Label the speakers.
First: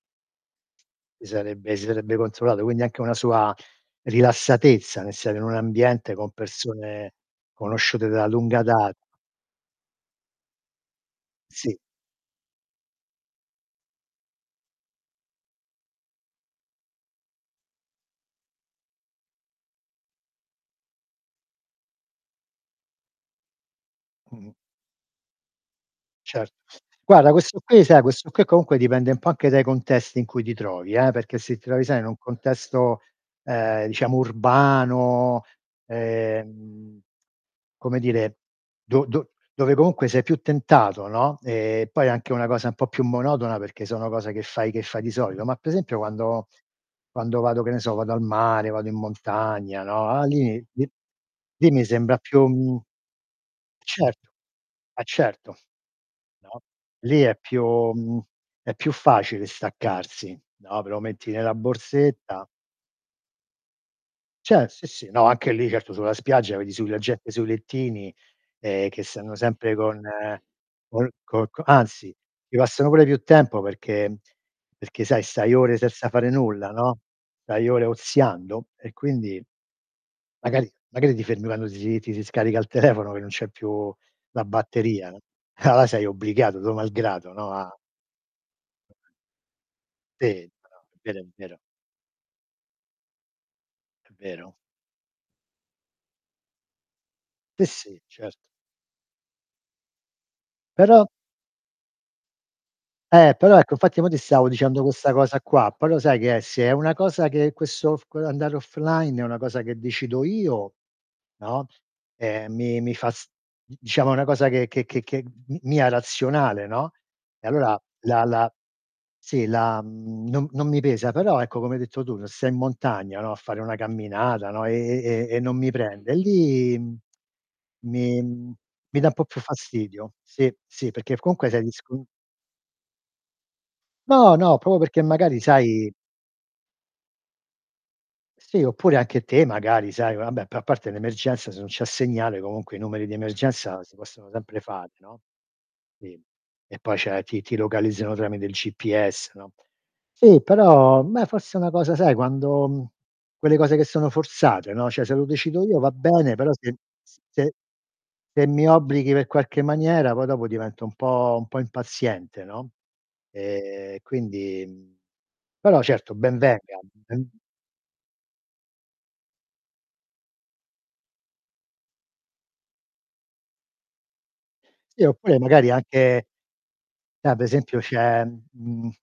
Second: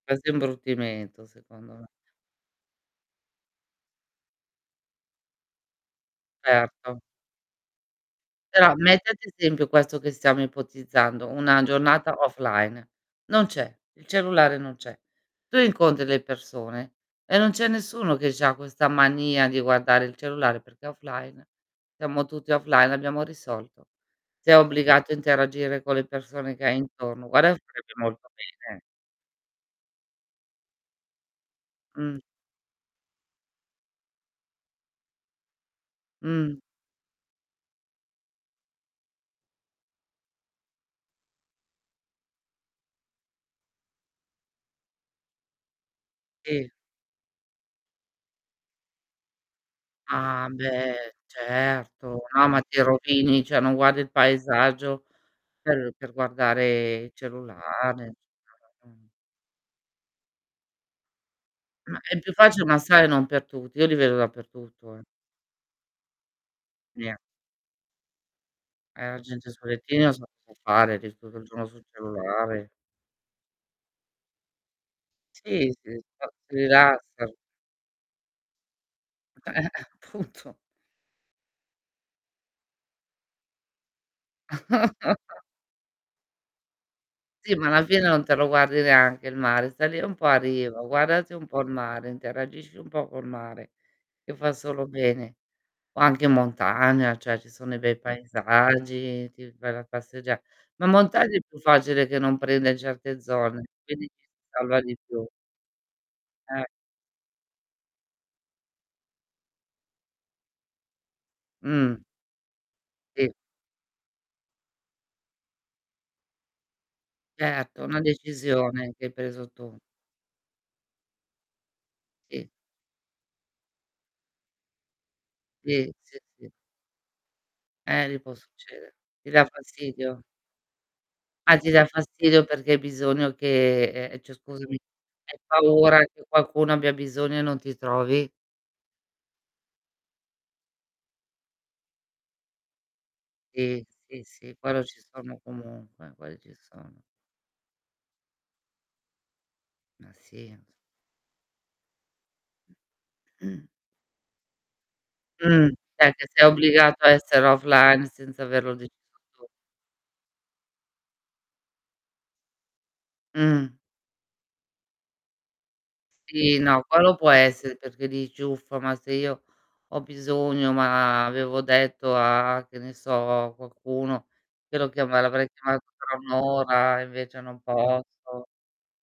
Speaker 1: Quasi imbruttimento,
Speaker 2: Sì
Speaker 1: secondo
Speaker 2: sarebbe si
Speaker 1: me.
Speaker 2: sarebbe controllato, quindi anche una sua rilassatezza nel stare in un ambiente con
Speaker 1: Erto.
Speaker 2: persone conosciute da lunga
Speaker 1: Però,
Speaker 2: da
Speaker 1: metti ad esempio questo che stiamo ipotizzando, una
Speaker 2: Sì.
Speaker 1: giornata offline. Non c'è, il cellulare non c'è. Tu incontri delle personem e non c'è nessuno che c'ha questa mania di guardare il cellulare perché è offline, stiamo tutti offline, e abbiamo risolto.
Speaker 2: Mh-mh.
Speaker 1: Sei obbligato a interagire con le
Speaker 2: Cer
Speaker 1: persone che hai intorno.
Speaker 2: guarda,
Speaker 1: Guarda
Speaker 2: questo
Speaker 1: che
Speaker 2: qui
Speaker 1: farebbe
Speaker 2: sai, questo
Speaker 1: molto
Speaker 2: qui comunque
Speaker 1: bene, eh.
Speaker 2: dipende un po' anche dai contesti in cui ti trovi, eh, perché se ti trovi, sai, in un
Speaker 1: Mh.
Speaker 2: contesto, uhm, diciamo urbano,
Speaker 1: Mh.
Speaker 2: ehm, come dire, do do dove comunque sei più tentato, no, e poi è anche una cosa un po' più monotona, perché sono cose che fai che fai di solito. Ma p esempio quando
Speaker 1: I
Speaker 2: quando vado, che ne so, vado al mare, vado in montagna, no, a
Speaker 1: Ah,
Speaker 2: lì [unintelligible]
Speaker 1: beh,
Speaker 2: lì mi sembra
Speaker 1: certo.
Speaker 2: più,
Speaker 1: No, ma ti
Speaker 2: mhmm
Speaker 1: rovini, cioè, non guardi il
Speaker 2: Certo. Eh,
Speaker 1: paesaggio,
Speaker 2: certo,
Speaker 1: per per
Speaker 2: no.
Speaker 1: guardare il
Speaker 2: Lì è più
Speaker 1: cellulare.
Speaker 2: mhmm, è più
Speaker 1: [unintelligible]
Speaker 2: facile staccarsi, no, però metti nella
Speaker 1: Ma è più
Speaker 2: borsetta.
Speaker 1: facil ma sai non per tutti. Io li vedo
Speaker 2: Cer sì,
Speaker 1: dappertutto, eh.
Speaker 2: sì. No, anche lì, certo sulla spiaggia vedi sui la
Speaker 1: [unintelligible]
Speaker 2: gente sui lettini, ehm, che
Speaker 1: Eh, a
Speaker 2: stanno
Speaker 1: gente sul
Speaker 2: sempre con
Speaker 1: lettino [unintelligible] fare, ed
Speaker 2: col
Speaker 1: è tutto il
Speaker 2: co co
Speaker 1: giorno sul
Speaker 2: anzi, ti
Speaker 1: cellulare.
Speaker 2: passano pure più tempo perché mhmm, perché sai, stai
Speaker 1: Sì,
Speaker 2: ore
Speaker 1: sì,
Speaker 2: senza fare
Speaker 1: [unintelligible]
Speaker 2: nulla, no,
Speaker 1: rilassa.
Speaker 2: stai ore oziando, e quindi,
Speaker 1: Appunto.
Speaker 2: magari magari ti fermi quando si ti si scarica il telefono che non c'è più la batteria. Ah, là, sei obbligato, tuo malgrado, no,
Speaker 1: Sì, ma
Speaker 2: a
Speaker 1: alla fine non te lo guardi neanche il mare, stai lì un po' a
Speaker 2: Sì. Però,
Speaker 1: riva.
Speaker 2: è vero, è
Speaker 1: Guardati un
Speaker 2: vero.
Speaker 1: po' il mare, interagisci un po' col mare,
Speaker 2: È
Speaker 1: che
Speaker 2: vero.
Speaker 1: fa solo bene. O anche montagna, cioè, ci
Speaker 2: Sì,
Speaker 1: sono dei bei
Speaker 2: sì. Cert
Speaker 1: paesaggi, ti vai la passeggia ma in
Speaker 2: Però
Speaker 1: montagna è più facile che non prende certe
Speaker 2: Eh, però
Speaker 1: zone,
Speaker 2: ecco, infatti
Speaker 1: quindi
Speaker 2: mo' ti
Speaker 1: ci
Speaker 2: stavo
Speaker 1: si
Speaker 2: dicendo
Speaker 1: salva di
Speaker 2: questa
Speaker 1: più.
Speaker 2: cosa qua, però sai che è se
Speaker 1: Eh.
Speaker 2: è una cosa che questo f quell'andare offline è una cosa che decido io, no,
Speaker 1: Mh.
Speaker 2: ehm, mi mi fa s
Speaker 1: Sì.
Speaker 2: d diciamo è una cosa che che che che m mia razionale, no, e allora
Speaker 1: Certo, una
Speaker 2: la la
Speaker 1: decisione che hai
Speaker 2: sì,
Speaker 1: preso tu.
Speaker 2: la mhmm, non non mi pesa. Però ecco, come hai detto tu, ra
Speaker 1: I
Speaker 2: sei in montagna, no, a fare una camminata, no, e e e e non mi
Speaker 1: Sì,
Speaker 2: prende,
Speaker 1: sì, sì.
Speaker 2: lì, mhmm,
Speaker 1: Eh, lì
Speaker 2: mi
Speaker 1: può
Speaker 2: mhmm,
Speaker 1: succedere.
Speaker 2: mi da un po'
Speaker 1: Ti
Speaker 2: più
Speaker 1: dà
Speaker 2: fastidio.
Speaker 1: fastidio?
Speaker 2: Sì, sì, perché f comunque
Speaker 1: Ah,
Speaker 2: sei
Speaker 1: ti dà
Speaker 2: discon
Speaker 1: fastidio perché hai bisogno che ehm, cioè
Speaker 2: No, no,
Speaker 1: scusami,
Speaker 2: proprio perché magari
Speaker 1: hai
Speaker 2: sai
Speaker 1: paura che qualcuno abbia bisogno e non ti trovi?
Speaker 2: Sì, oppure anche te, magari, sai vabbè, però a parte l'emergenza, se non c'è segnale comunque i numeri di emergenza
Speaker 1: Sì,
Speaker 2: si
Speaker 1: sì,
Speaker 2: possono
Speaker 1: sì,
Speaker 2: sempre
Speaker 1: quello
Speaker 2: fare,
Speaker 1: ci
Speaker 2: no.
Speaker 1: sono comunque,
Speaker 2: Sì.
Speaker 1: quel ci
Speaker 2: E poi
Speaker 1: sono.
Speaker 2: cioè, ti ti localizzano tramite il GPS, no.
Speaker 1: Ma
Speaker 2: Sì,
Speaker 1: sì.
Speaker 2: però, beh, forse è una cosa sai, quando mhmm, quelle cose che sono forzate, no, cioè, se lo decido
Speaker 1: Mh.
Speaker 2: io va
Speaker 1: È che
Speaker 2: bene,
Speaker 1: sei
Speaker 2: però se
Speaker 1: obbligato a
Speaker 2: s
Speaker 1: essere
Speaker 2: se
Speaker 1: offline senza
Speaker 2: se mi
Speaker 1: averlo
Speaker 2: obblighi
Speaker 1: deciso
Speaker 2: per
Speaker 1: tu.
Speaker 2: qualche maniera, poi dopo divento un po' un po' impaziente, no?
Speaker 1: Mh.
Speaker 2: Ehm, quindi, mhmm, però certo, ben
Speaker 1: Sì.
Speaker 2: venga,
Speaker 1: No. Quello può
Speaker 2: ben
Speaker 1: essere, perché dici: "Uffa, ma se io ho bisogno, ma avevo detto a che ne so, a qualcuno, che lo
Speaker 2: Sì,
Speaker 1: chiama
Speaker 2: oppure,
Speaker 1: l'avrei
Speaker 2: magari,
Speaker 1: chiamato tra
Speaker 2: anche
Speaker 1: 1 ora e
Speaker 2: Ah,
Speaker 1: invece
Speaker 2: pe
Speaker 1: non
Speaker 2: esempio c'è,
Speaker 1: posso."
Speaker 2: mhmm